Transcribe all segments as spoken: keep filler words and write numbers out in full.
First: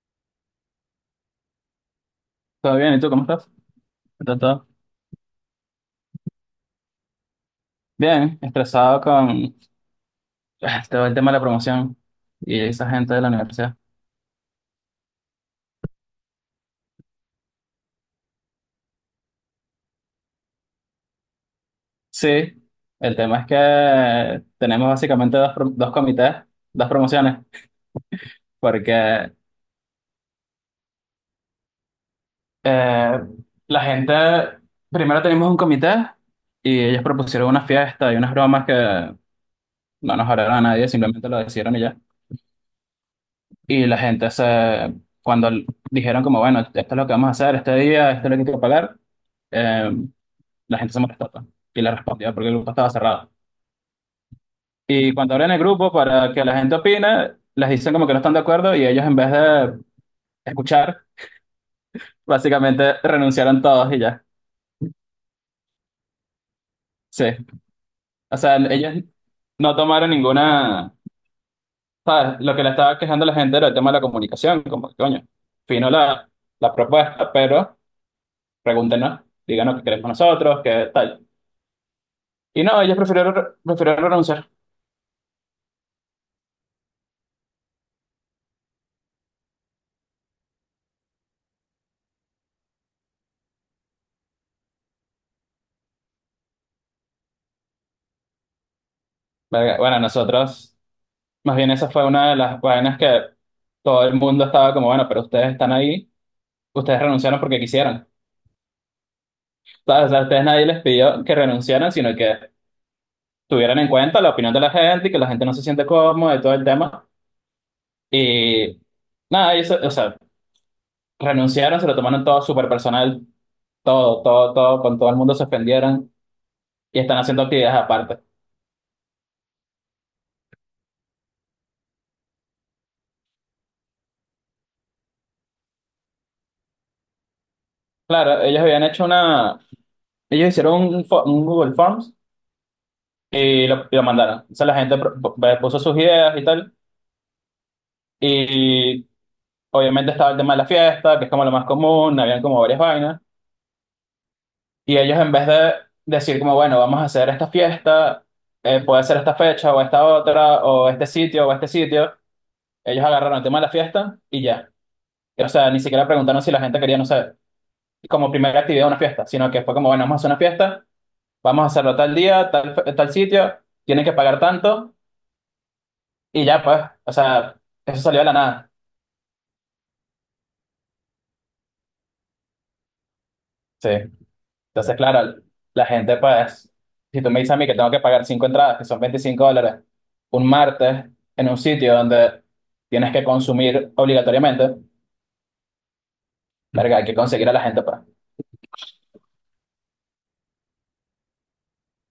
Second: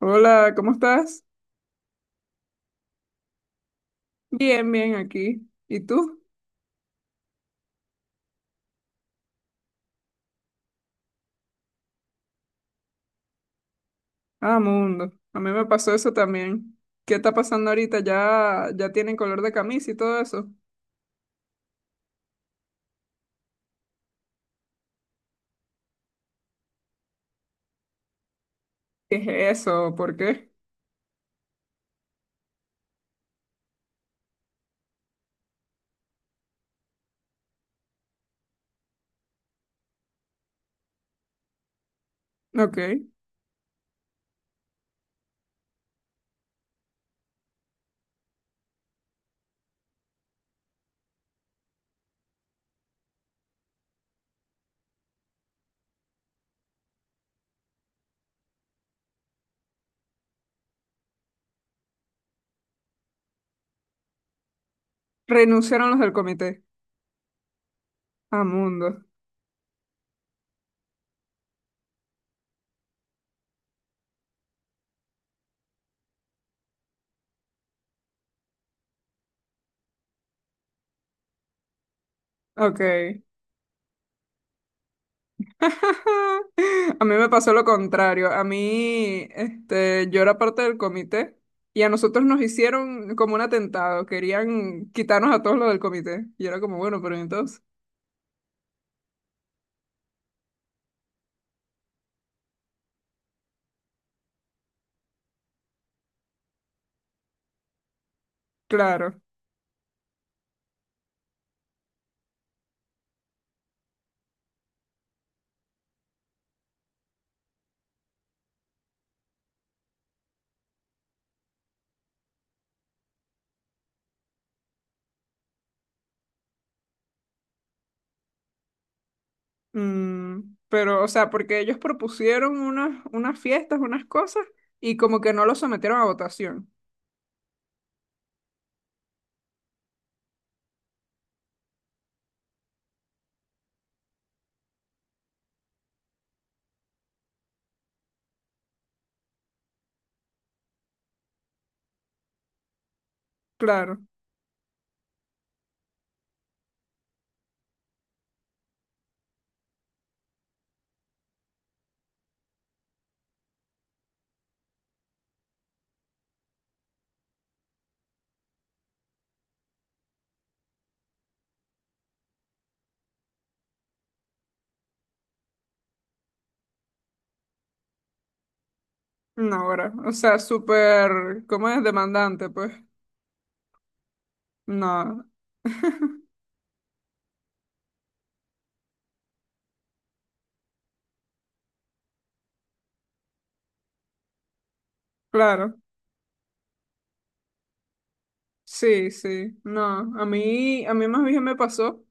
Hola, ¿cómo estás? ¿Todo bien? ¿Y tú cómo estás? ¿Está todo Bien, bien aquí. ¿Y tú? bien? Estresado con ah, todo el tema de la promoción y esa gente de la universidad. Ah, mundo. A mí me pasó eso también. ¿Qué está pasando ahorita? ¿Ya, ya tienen color de camisa y todo eso? Sí, el tema es que tenemos básicamente dos, pro- dos comités, dos promociones, porque ¿Qué es eso? ¿Por qué? eh, la gente, primero tenemos un comité y ellos propusieron una fiesta y unas bromas que no nos hablaron a nadie, simplemente lo decidieron y ya. Ok. Y la gente se, cuando l- dijeron como, bueno, esto es lo que vamos a hacer este día, esto es lo que hay que pagar. eh, la gente se molestó, pues, y la respondió porque el grupo estaba cerrado. Y cuando abren el grupo para que la gente opine, les dicen como que no están de acuerdo y ellos en vez de escuchar, básicamente renunciaron todos y ya. Renunciaron los del comité. Sí, o Ah, sea, mundo. ellos no tomaron ninguna, ¿sabes? Lo que le estaba quejando a la gente era el tema de la comunicación, como que coño, fino la, la propuesta, pero pregúntenos, díganos qué queremos nosotros, qué tal. Y no, ellos Ok. prefirieron, prefirieron renunciar. A mí me pasó lo contrario. A mí, este, yo era parte del comité y a nosotros nos hicieron como un atentado. Querían quitarnos a todos los del comité. Y era como, bueno, pero entonces, Verga, bueno, nosotros más bien esa fue una de las vainas que todo el mundo estaba como, bueno, pero ustedes están ahí, ustedes renunciaron porque quisieron. claro. ¿Sabes? O sea, a ustedes nadie les pidió que renunciaran, sino que tuvieran en cuenta la opinión de la gente y que la gente no se siente cómoda y todo el tema. Y nada, y eso, o sea, renunciaron, se lo tomaron todo súper personal, todo, todo, todo, con todo el mundo se ofendieron y están haciendo actividades aparte. Mm, pero, o sea, porque ellos propusieron unas, unas fiestas, unas cosas, y como que no lo sometieron a votación. Claro, ellos habían hecho una, ellos hicieron un, fo- un Google Forms y lo, y lo mandaron. O sea, la gente pro- puso sus ideas y tal. Y obviamente estaba el tema de la fiesta, que es como lo más común, habían como varias vainas. Claro, Y ellos en vez de decir como, bueno, vamos a hacer esta fiesta, eh, puede ser esta fecha o esta otra, o este sitio o este sitio, ellos agarraron el tema de la fiesta y ya. O sea, ni siquiera preguntaron si la gente quería, no sé, como primera actividad una fiesta, sino que fue como, bueno, vamos a hacer una fiesta, vamos a hacerlo tal día, tal, fe- tal sitio, tienen que pagar tanto y ya pues, o sea, eso salió de la nada. no, ahora. O sea, súper, ¿cómo es? Demandante, pues. Sí. Entonces, No, claro, la gente, pues, si tú me dices a mí que tengo que pagar cinco entradas, que son veinticinco dólares, un martes en un sitio donde tienes que consumir obligatoriamente, claro. verga, hay que conseguir a la gente, pues. Sí, sí. No, a mí, a mí más bien me pasó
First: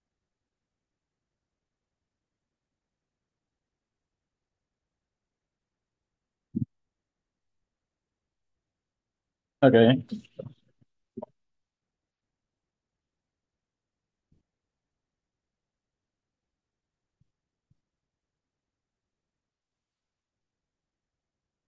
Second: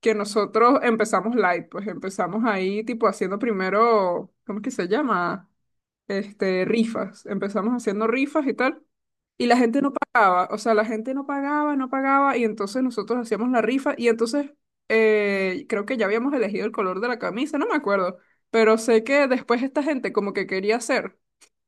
que nosotros empezamos light, pues empezamos ahí, tipo, haciendo primero, ¿cómo es que se llama? Este, rifas. Empezamos haciendo rifas y tal. Y la gente no Okay. pagaba, o sea, la gente no pagaba, no pagaba, y entonces nosotros hacíamos la rifa, y entonces eh, creo que ya habíamos elegido el color de la camisa, no me acuerdo, pero sé que después esta gente como que quería hacer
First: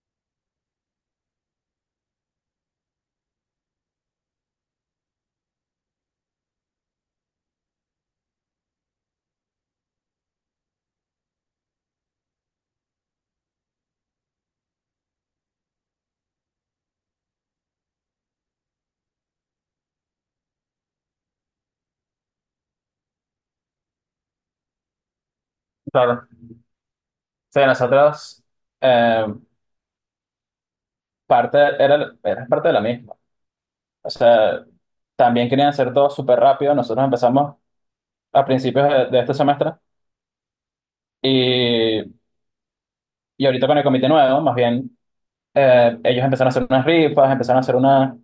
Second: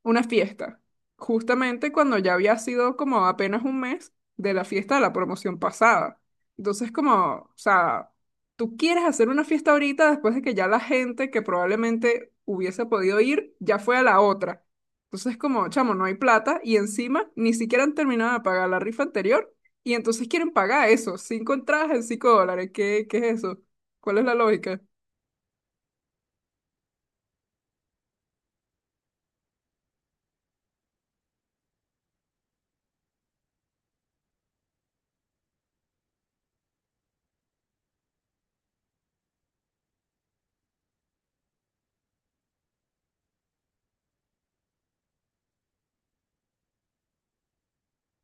una fiesta, justamente cuando ya había sido como apenas un mes de la fiesta de la promoción pasada. Entonces como, o sea, tú quieres hacer una fiesta ahorita después de que ya la gente que probablemente hubiese podido ir ya fue a la otra. Entonces, como, chamo, no hay plata y encima ni siquiera han terminado de pagar la rifa anterior y entonces quieren pagar eso, cinco entradas en cinco dólares. ¿Qué, qué es eso? ¿Cuál es la lógica? Claro. Sí, nosotros, eh, parte, era, era parte de la misma. O sea, también querían hacer todo súper rápido. Nosotros empezamos a principios de, de este semestre y, y ahorita con el comité nuevo, más bien. Eh, ellos empezaron a hacer unas rifas, empezaron a hacer una,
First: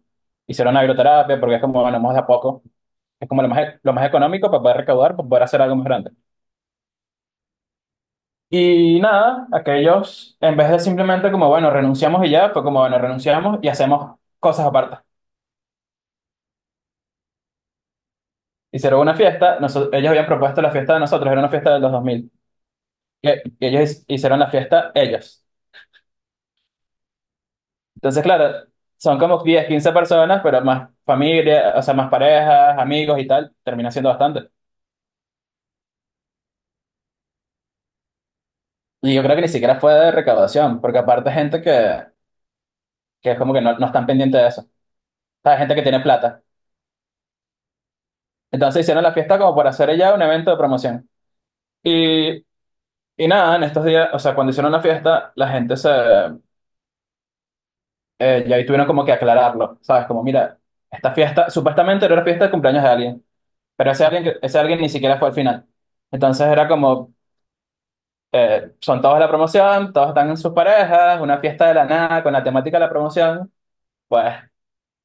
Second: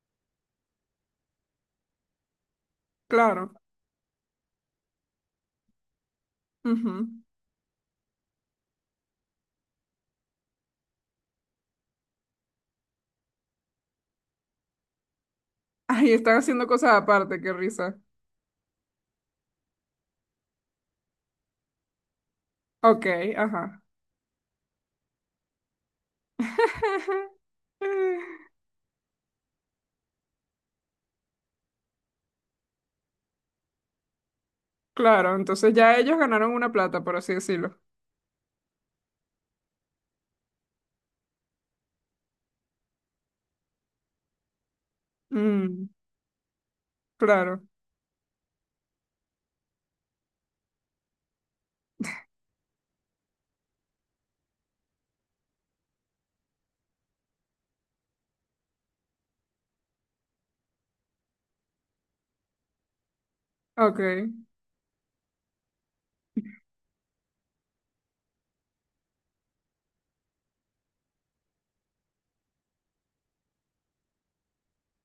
hicieron una agroterapia, porque es como, bueno, vamos de a poco, es como lo Claro. más, e- lo más económico para poder recaudar, para poder hacer algo más grande. Ujú. Y nada, aquellos, en vez de simplemente como, bueno, renunciamos y ya, fue como, bueno, renunciamos y hacemos cosas aparte. Ay, están haciendo cosas aparte, qué risa. Hicieron una fiesta, noso- ellos habían propuesto la fiesta de nosotros, era una fiesta de los dos mil, Ok, y, y ajá. ellos hicieron la fiesta ellos. Entonces, claro, son como diez quince personas, pero más familia, o sea, más parejas, amigos y tal, termina siendo bastante. Claro, entonces ya ellos ganaron una plata, por así decirlo. Y yo creo que ni siquiera fue de recaudación, porque aparte gente que, que es como que no, no están pendientes de eso. O sea, gente que Mm, tiene plata. claro. Entonces hicieron la fiesta como por hacer ella un evento de promoción. Y, y nada, en estos días, o sea, cuando hicieron la fiesta, la gente se... eh, ya ahí tuvieron como que aclararlo, ¿sabes? Como, mira, esta fiesta, supuestamente era una fiesta de cumpleaños de alguien, pero Ok, ese alguien, que- ese alguien ni siquiera fue al final. Entonces era como, eh, son todos de la promoción, todos están en sus parejas, una fiesta de la nada con la temática de la promoción. Pues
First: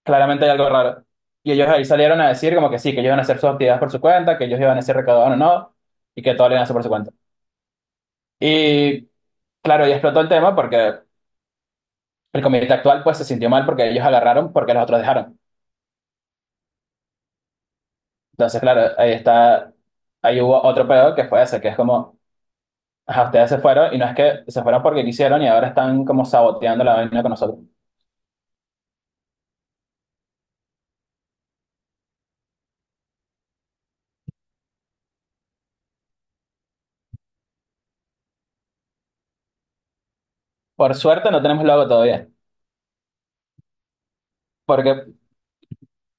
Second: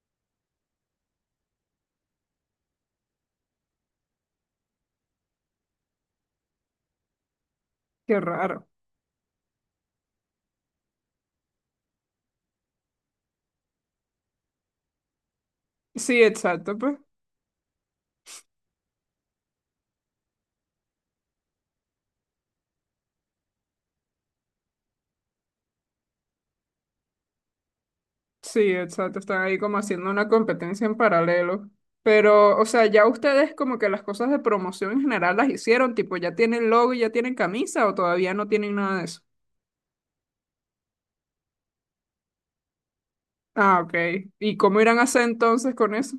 claramente hay algo raro. Y ellos ahí salieron a decir como que sí, que ellos iban a hacer sus actividades por su cuenta, que ellos iban a ser recaudados o no, y que todo lo iban a hacer por su cuenta. qué raro. Y claro, y explotó el tema porque el comité actual pues se sintió mal porque ellos agarraron porque los otros dejaron. Sí, exacto, pues. Entonces, claro, ahí está, ahí hubo otro pedo que fue ese, que es como, ajá, ustedes se fueron y no es que se fueron porque quisieron y ahora están como saboteando la vaina con nosotros. Sí, exacto. Están ahí como haciendo una competencia en paralelo. Pero, o sea, ya ustedes como que las cosas de promoción en general las hicieron, tipo, ya tienen logo y ya tienen camisa o todavía no tienen nada de eso. Por suerte no tenemos logo todavía, Ah, ok. ¿Y cómo irán a porque hacer entonces con eso?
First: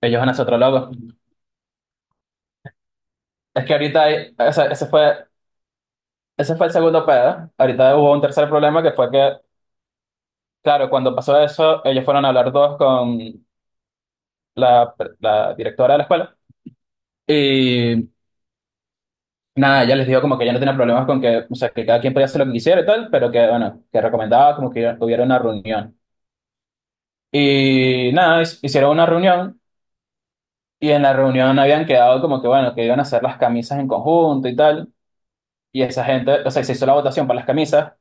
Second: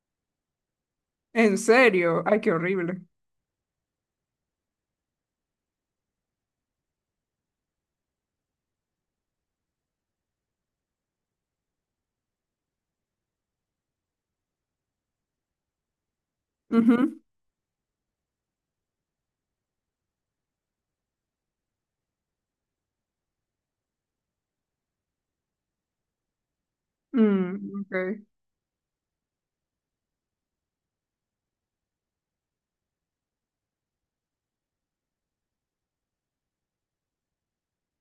ellos van a hacer otro logo. ¿En serio? Ay, qué horrible. Es que ahorita, hay, ese, ese fue Ese fue el segundo pedo. Ahorita hubo un tercer problema que fue que, claro, cuando pasó eso, ellos fueron a hablar todos con la, la directora de la escuela. Ujú. Y nada, ella les dijo como que ella no tenía problemas con que, o sea, que cada quien podía hacer lo que quisiera y tal, pero que, bueno, que recomendaba como que hubiera una reunión. Mm, Y ok. nada, his- hicieron una reunión y en la reunión habían quedado como que, bueno, que iban a hacer las camisas en conjunto y tal. Y esa gente, o sea, se hizo la votación para las camisas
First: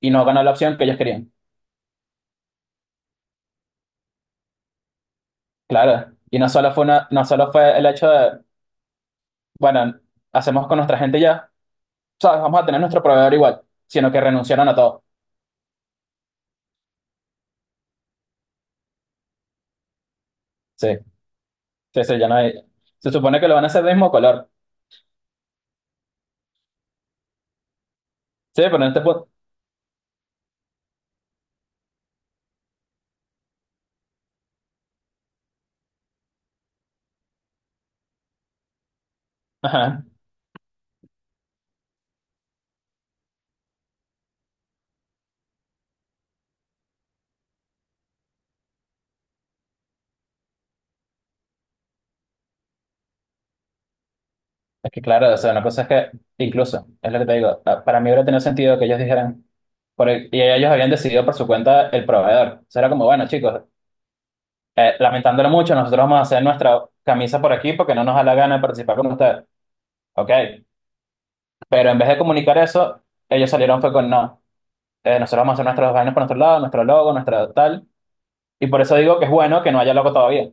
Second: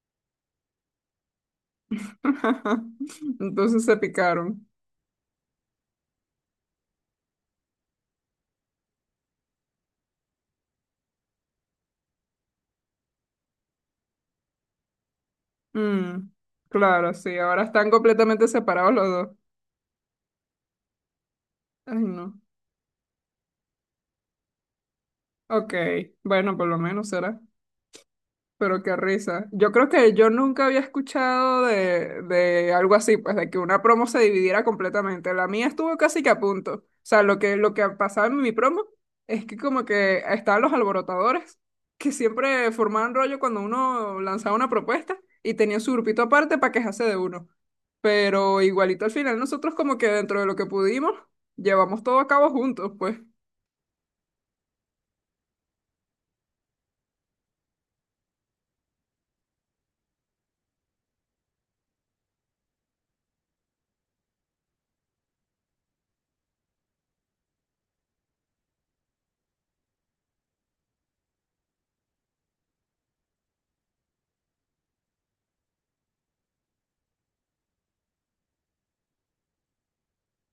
y no ganó la opción que ellos querían. Entonces se picaron. Claro. Y no solo fue una, no solo fue el hecho de bueno, hacemos con nuestra gente ya, ¿sabes? Vamos a tener nuestro proveedor igual, sino que renunciaron a todo. Mm, claro, sí. Ahora están completamente separados los dos. Sí, Ay, sí, sí, ya no no. hay. Se supone que lo van a hacer del mismo color. Ok. Bueno, por lo menos será. Sí, pero Pero en qué este punto. risa. Yo creo que yo nunca había escuchado de de algo así, pues de que una promo se dividiera completamente. La mía estuvo casi que a punto. O sea, lo que, lo que pasaba en mi promo es que como Ajá. que estaban los alborotadores, que siempre formaban rollo cuando uno lanzaba una propuesta y tenían su grupito aparte para quejarse de uno. Pero igualito al final nosotros como que dentro de lo que pudimos, llevamos todo a cabo juntos, pues. Es que claro, o sea, una cosa es que, incluso, es lo que te digo, pa- para mí hubiera tenido sentido que ellos dijeran, por el- y ellos habían decidido por su cuenta el proveedor. O sea, era como, bueno, chicos, eh, lamentándolo mucho, nosotros vamos a hacer nuestra camisa por aquí porque no nos da la gana de participar con ustedes. Ok. Pero en vez de comunicar eso, ellos salieron fue con no. Eh, nosotros vamos a hacer nuestros vainas por nuestro lado, nuestro logo, nuestra tal. Y por eso digo que es bueno que no haya logo todavía,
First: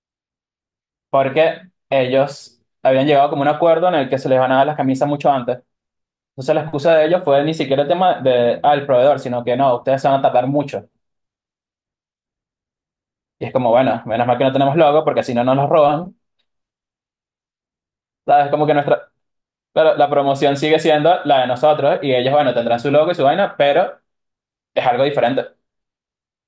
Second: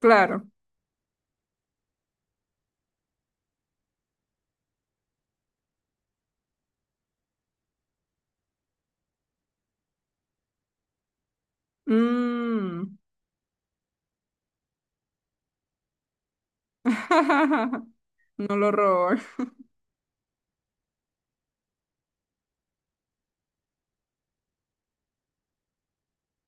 Claro. porque ellos habían llegado como un acuerdo en el que se les van a dar las camisas mucho antes. Entonces la excusa de ellos fue ni siquiera el tema de, al proveedor, sino que no, ustedes se van a tardar mucho. Mm. Y es como, bueno, menos mal que no tenemos logo, porque si no nos los roban. ¿Sabes? No Como lo que robó. nuestra, claro, la promoción sigue siendo la de nosotros y ellos, bueno, tendrán su logo y su vaina, pero es algo diferente.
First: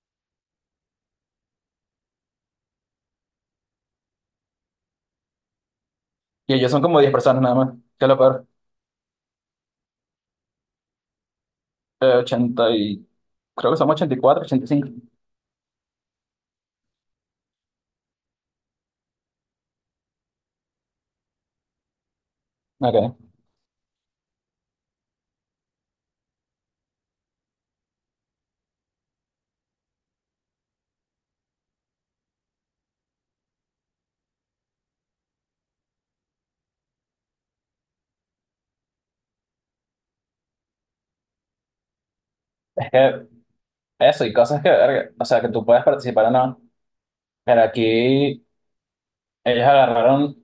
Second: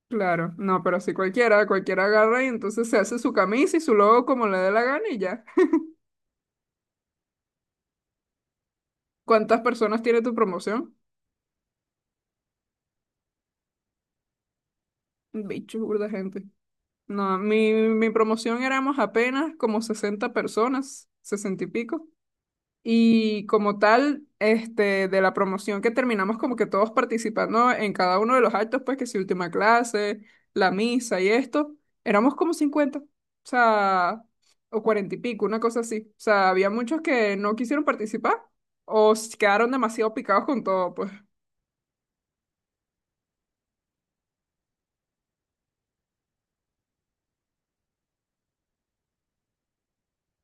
Claro, no, pero si cualquiera, cualquiera agarra y entonces se hace su camisa y su logo como le dé la gana y ya. Y ellos son como diez personas nada más, que es lo peor. ¿Cuántas personas tiene tu promoción? Eh, ochenta y... Creo que somos ochenta ochenta y cuatro ochenta y cinco. Bicho, burda gente. No, mi, mi promoción éramos apenas como sesenta personas, sesenta y pico. Ok. Y como tal, este, de la promoción que terminamos como que todos participando en cada uno de los actos, pues que si última clase, la misa y esto, éramos como cincuenta o sea, o cuarenta y pico, una cosa así. O sea, había muchos que no quisieron participar o se quedaron demasiado picados con todo, pues. Es que eso, y cosas que, verga, o sea, que tú puedes participar o no. Pero aquí ellos agarraron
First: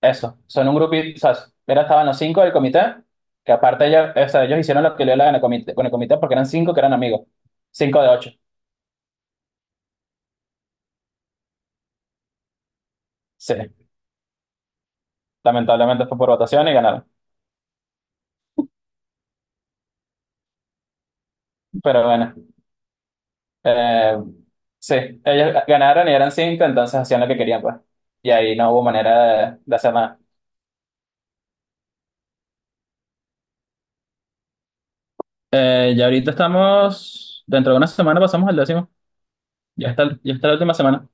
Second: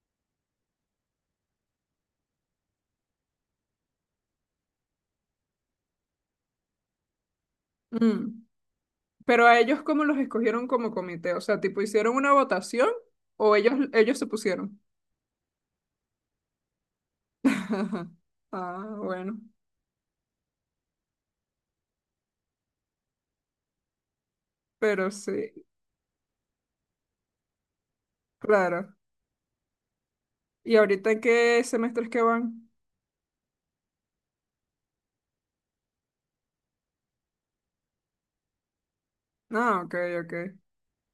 eso. Son un grupito, o sea, era estaban los cinco del comité, que aparte ellos, o sea, ellos hicieron lo que le daban el comité, con el comité porque eran cinco que eran amigos. Cinco de ocho. Mm. Pero a ellos, ¿cómo los escogieron como comité? O sea, tipo, ¿hicieron una votación Sí, o ellos, ellos se pusieron? lamentablemente fue por votación y ganaron. Ah, bueno, Pero bueno, eh, sí, pero sí, ellos ganaron y eran cinco, entonces hacían lo que querían, pues. Y ahí no hubo claro. manera de, de hacer nada. ¿Y ahorita en qué semestres que van? Eh, ya ahorita estamos, dentro de una semana pasamos al décimo. Ah, Ya ok, está, ok. ya está la última semana.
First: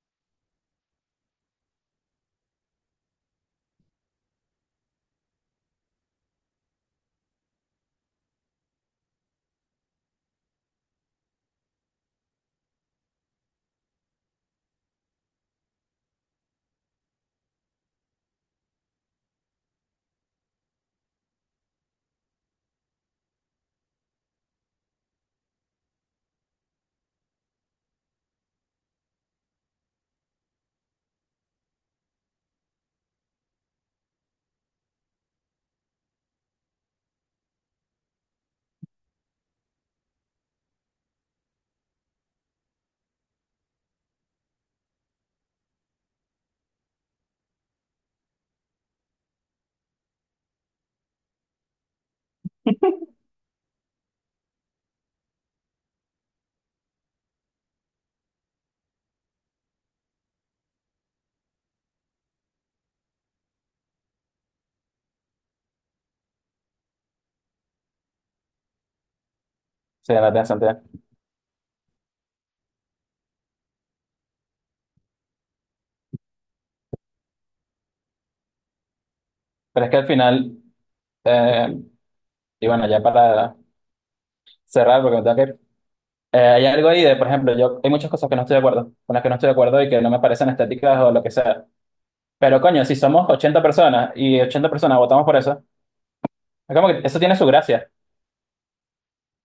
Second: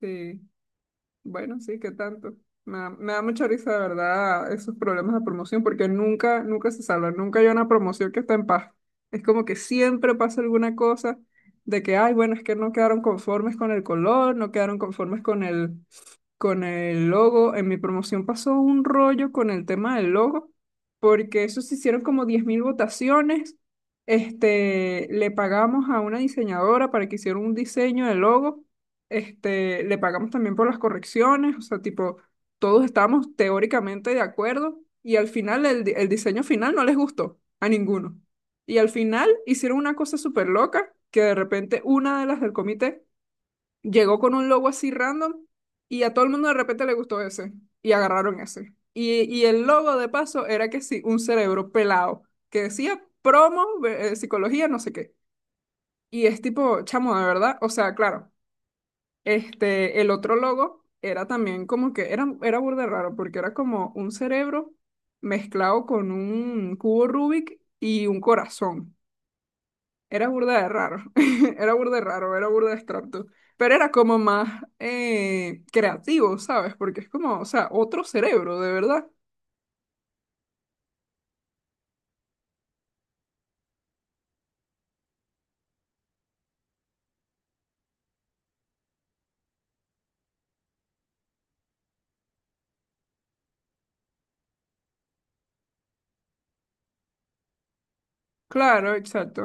Sí. Bueno, sí, qué tanto. Me da, me da mucha risa, de verdad, esos problemas de promoción, porque nunca, nunca se salvan. Nunca hay una promoción que está en paz. Es como que siempre pasa alguna cosa de que, ay, bueno, es que no quedaron conformes con el color, no quedaron conformes con el, con el logo. En mi promoción pasó un rollo con el tema del logo, porque eso se hicieron como diez mil votaciones. Este, le pagamos a una diseñadora para que hiciera un diseño del logo. Este, le pagamos también por las correcciones, o sea, tipo, todos estábamos teóricamente de acuerdo y al final el, di- el diseño final no les gustó a ninguno. Y al final hicieron una cosa súper loca que de repente una de las del comité llegó con un logo así random y a todo el mundo de repente le gustó ese y agarraron ese. Y, y el logo de paso era que sí, un cerebro pelado que decía promo, eh, psicología, no sé qué. Y es tipo, chamo, de verdad, o sea, claro, este, el otro logo era también como que era, era burda de raro porque era como un cerebro mezclado con un cubo Rubik y un corazón. Sí, Era la tía burda de Santiago. raro, era burda de raro, era burda de extracto, pero era como más eh, creativo, ¿sabes? Porque es como, o sea, otro cerebro, de verdad. Pero es que al final, eh, y bueno, ya para cerrar, porque me tengo que ir, eh, hay algo ahí de, por ejemplo, yo hay muchas cosas que no estoy de acuerdo, con las que no estoy de acuerdo y que no me parecen estéticas o lo que sea. Pero coño, si somos ochenta personas y ochenta personas votamos por eso, es como que eso tiene su gracia. Claro, exacto,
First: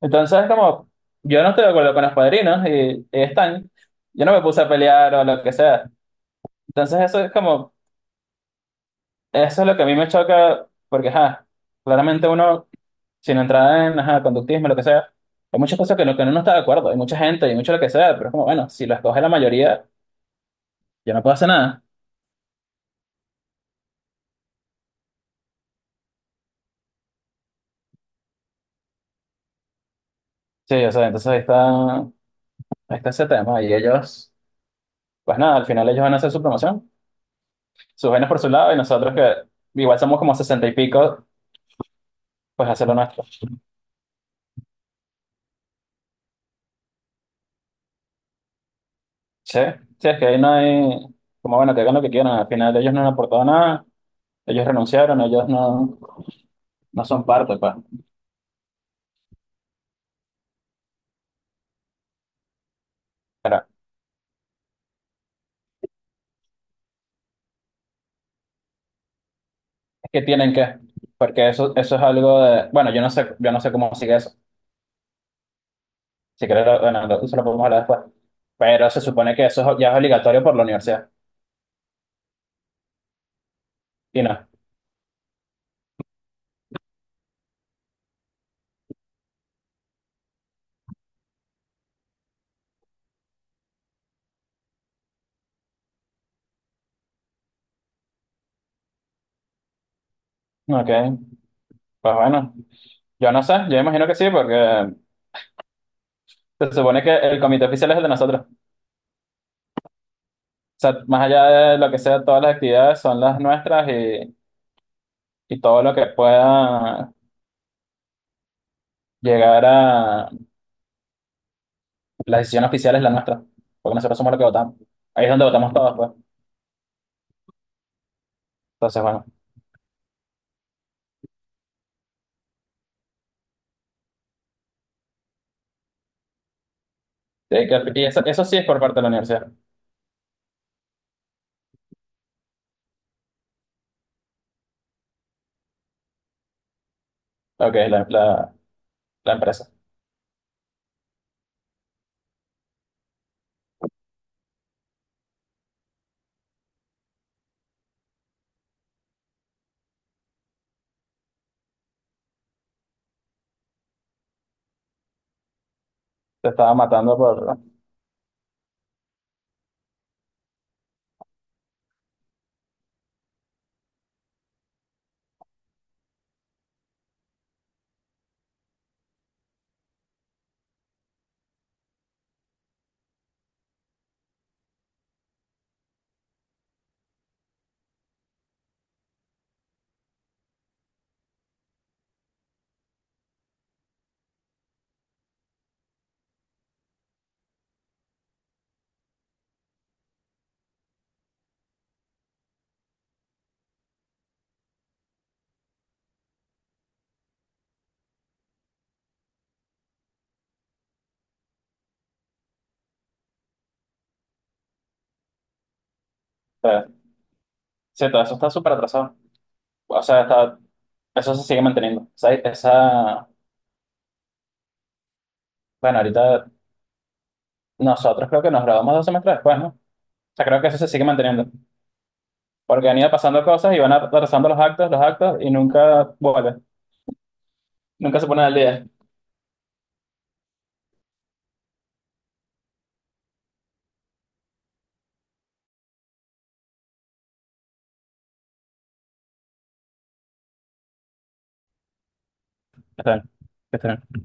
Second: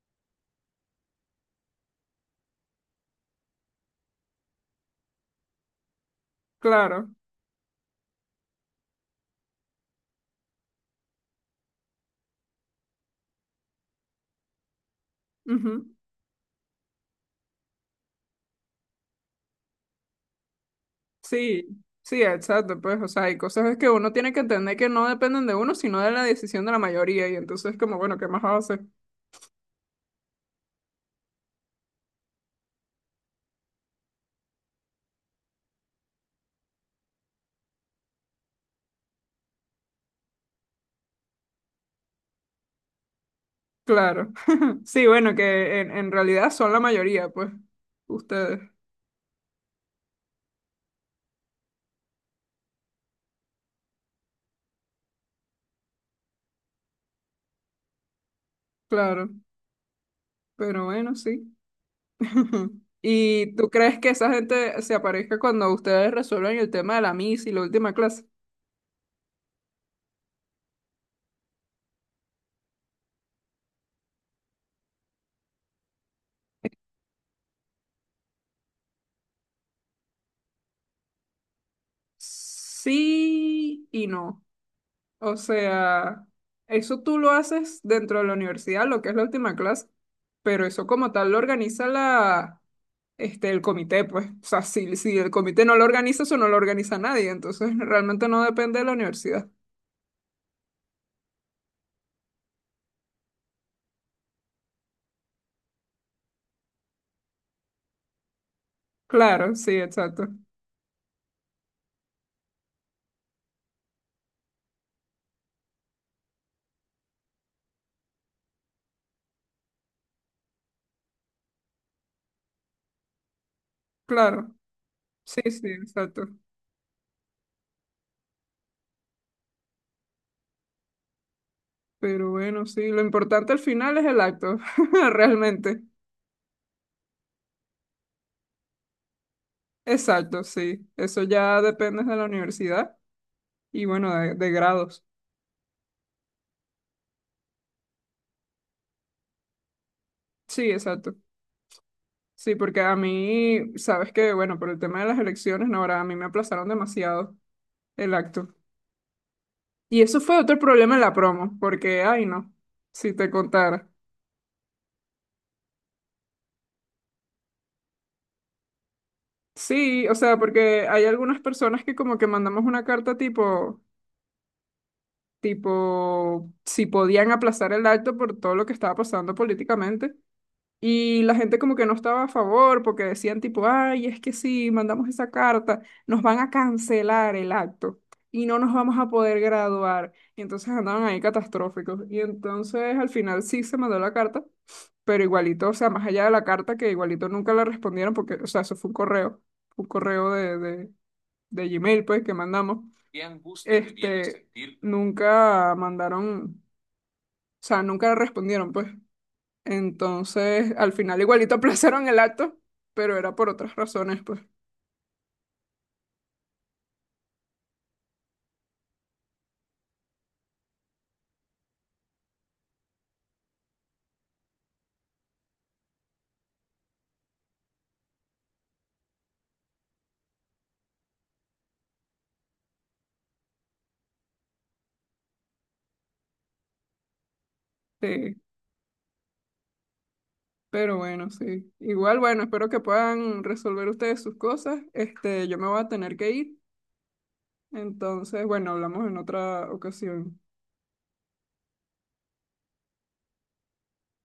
Entonces, como yo no estoy de acuerdo con los padrinos y, y están, yo no me puse a pelear o lo que sea. Entonces, claro. eso es como, eso es lo que a mí me choca, porque, ja, claramente uno. Sin entrar en ajá, conductismo, lo que sea, hay muchas Ujú. cosas que, lo que uno no está de acuerdo, hay mucha gente y mucho lo que sea, pero es como, bueno, si lo escoge la mayoría, yo no puedo hacer Sí, nada. sí, exacto, pues, o sea, hay cosas que uno tiene que entender que no dependen de uno, sino de la decisión de la mayoría, y entonces como, bueno, ¿qué más hace? Sí, o sea, entonces ahí está, ahí está ese tema. Y ellos, pues nada, al final ellos van a hacer su promoción, sus vainas por su lado, y nosotros que igual somos como sesenta y pico, pues hacer lo nuestro. Claro. Sí, bueno, que en, en realidad son la mayoría, pues, ustedes, Sí, sí, es que ahí no hay, como bueno, que hagan lo que quieran, al final ellos no han aportado nada, ellos renunciaron, ellos no, no son parte, pues. claro, pero bueno, sí. Ujú. ¿Y Pero tú crees que esa gente se aparezca cuando ustedes resuelven el tema de la M I S y la última clase? es que tienen que, porque eso, eso es algo de, bueno, yo no sé, yo no sé cómo sigue eso. Si quieres, lo- bueno, lo- eso lo podemos hablar después. Pero se supone que eso es ya es obligatorio por la universidad. Sí y Y no. no. O sea, eso tú lo haces dentro de la universidad, lo que es la última clase, pero eso como tal lo organiza la, este, el comité, pues. O sea, si, si el comité no lo organiza, eso no lo organiza nadie. Entonces, realmente no depende de la universidad. Ok. Pues bueno, yo no sé, yo imagino que sí, porque se supone que el comité oficial es el de nosotros. Claro, sí, exacto. O sea, más allá de lo que sea, todas las actividades son las nuestras y, y todo lo que pueda llegar a la decisión oficial es la nuestra, porque nosotros somos los que Claro. votamos. Ahí es Sí, donde sí, votamos todos, pues. exacto. Entonces, bueno. Pero bueno, sí, lo importante al final es el acto, realmente. Sí, que- y eso, eso sí es por parte de la universidad, Exacto, sí. Eso ya depende de la universidad y bueno, de, de grados. lo que es la, la, la empresa. Sí, exacto. Sí, porque a mí, sabes que, bueno, por el tema de las elecciones, no, ahora a mí me aplazaron demasiado el acto. Y eso fue otro problema en la promo, porque, ay, no, si te contara. Se estaba matando por... o Sí, o sea, porque hay algunas personas que como que mandamos una carta tipo, tipo, si podían aplazar el acto por todo lo que estaba pasando políticamente. Y la gente como que no estaba a favor porque decían tipo, ay, es que si mandamos esa carta, nos van a cancelar el acto y no nos vamos a poder graduar. Y entonces andaban ahí catastróficos. Y entonces al final sí se mandó la carta, pero igualito, o sea, más allá de la carta que igualito nunca la respondieron porque, o sea, eso fue un correo, un correo de, de, de Gmail pues que mandamos. Este, nunca mandaron, o sea, nunca respondieron pues. Entonces, al final igualito aplazaron el acto, pero era por otras razones, pues. sea, sí, todo eso está súper atrasado. O sea, está, eso se sigue manteniendo. O sea, esa, bueno, ahorita nosotros creo que nos graduamos dos semestres después, ¿no? O sea, creo que eso se sigue manteniendo. Porque han ido pasando cosas y van atrasando los actos, los actos, y nunca vuelven. Nunca se Sí, ponen al día. pero bueno, sí. Igual, bueno, espero que puedan resolver ustedes sus cosas. Este, yo me voy a tener que ir. Entonces, bueno, hablamos en otra ocasión. Está bien, está bien.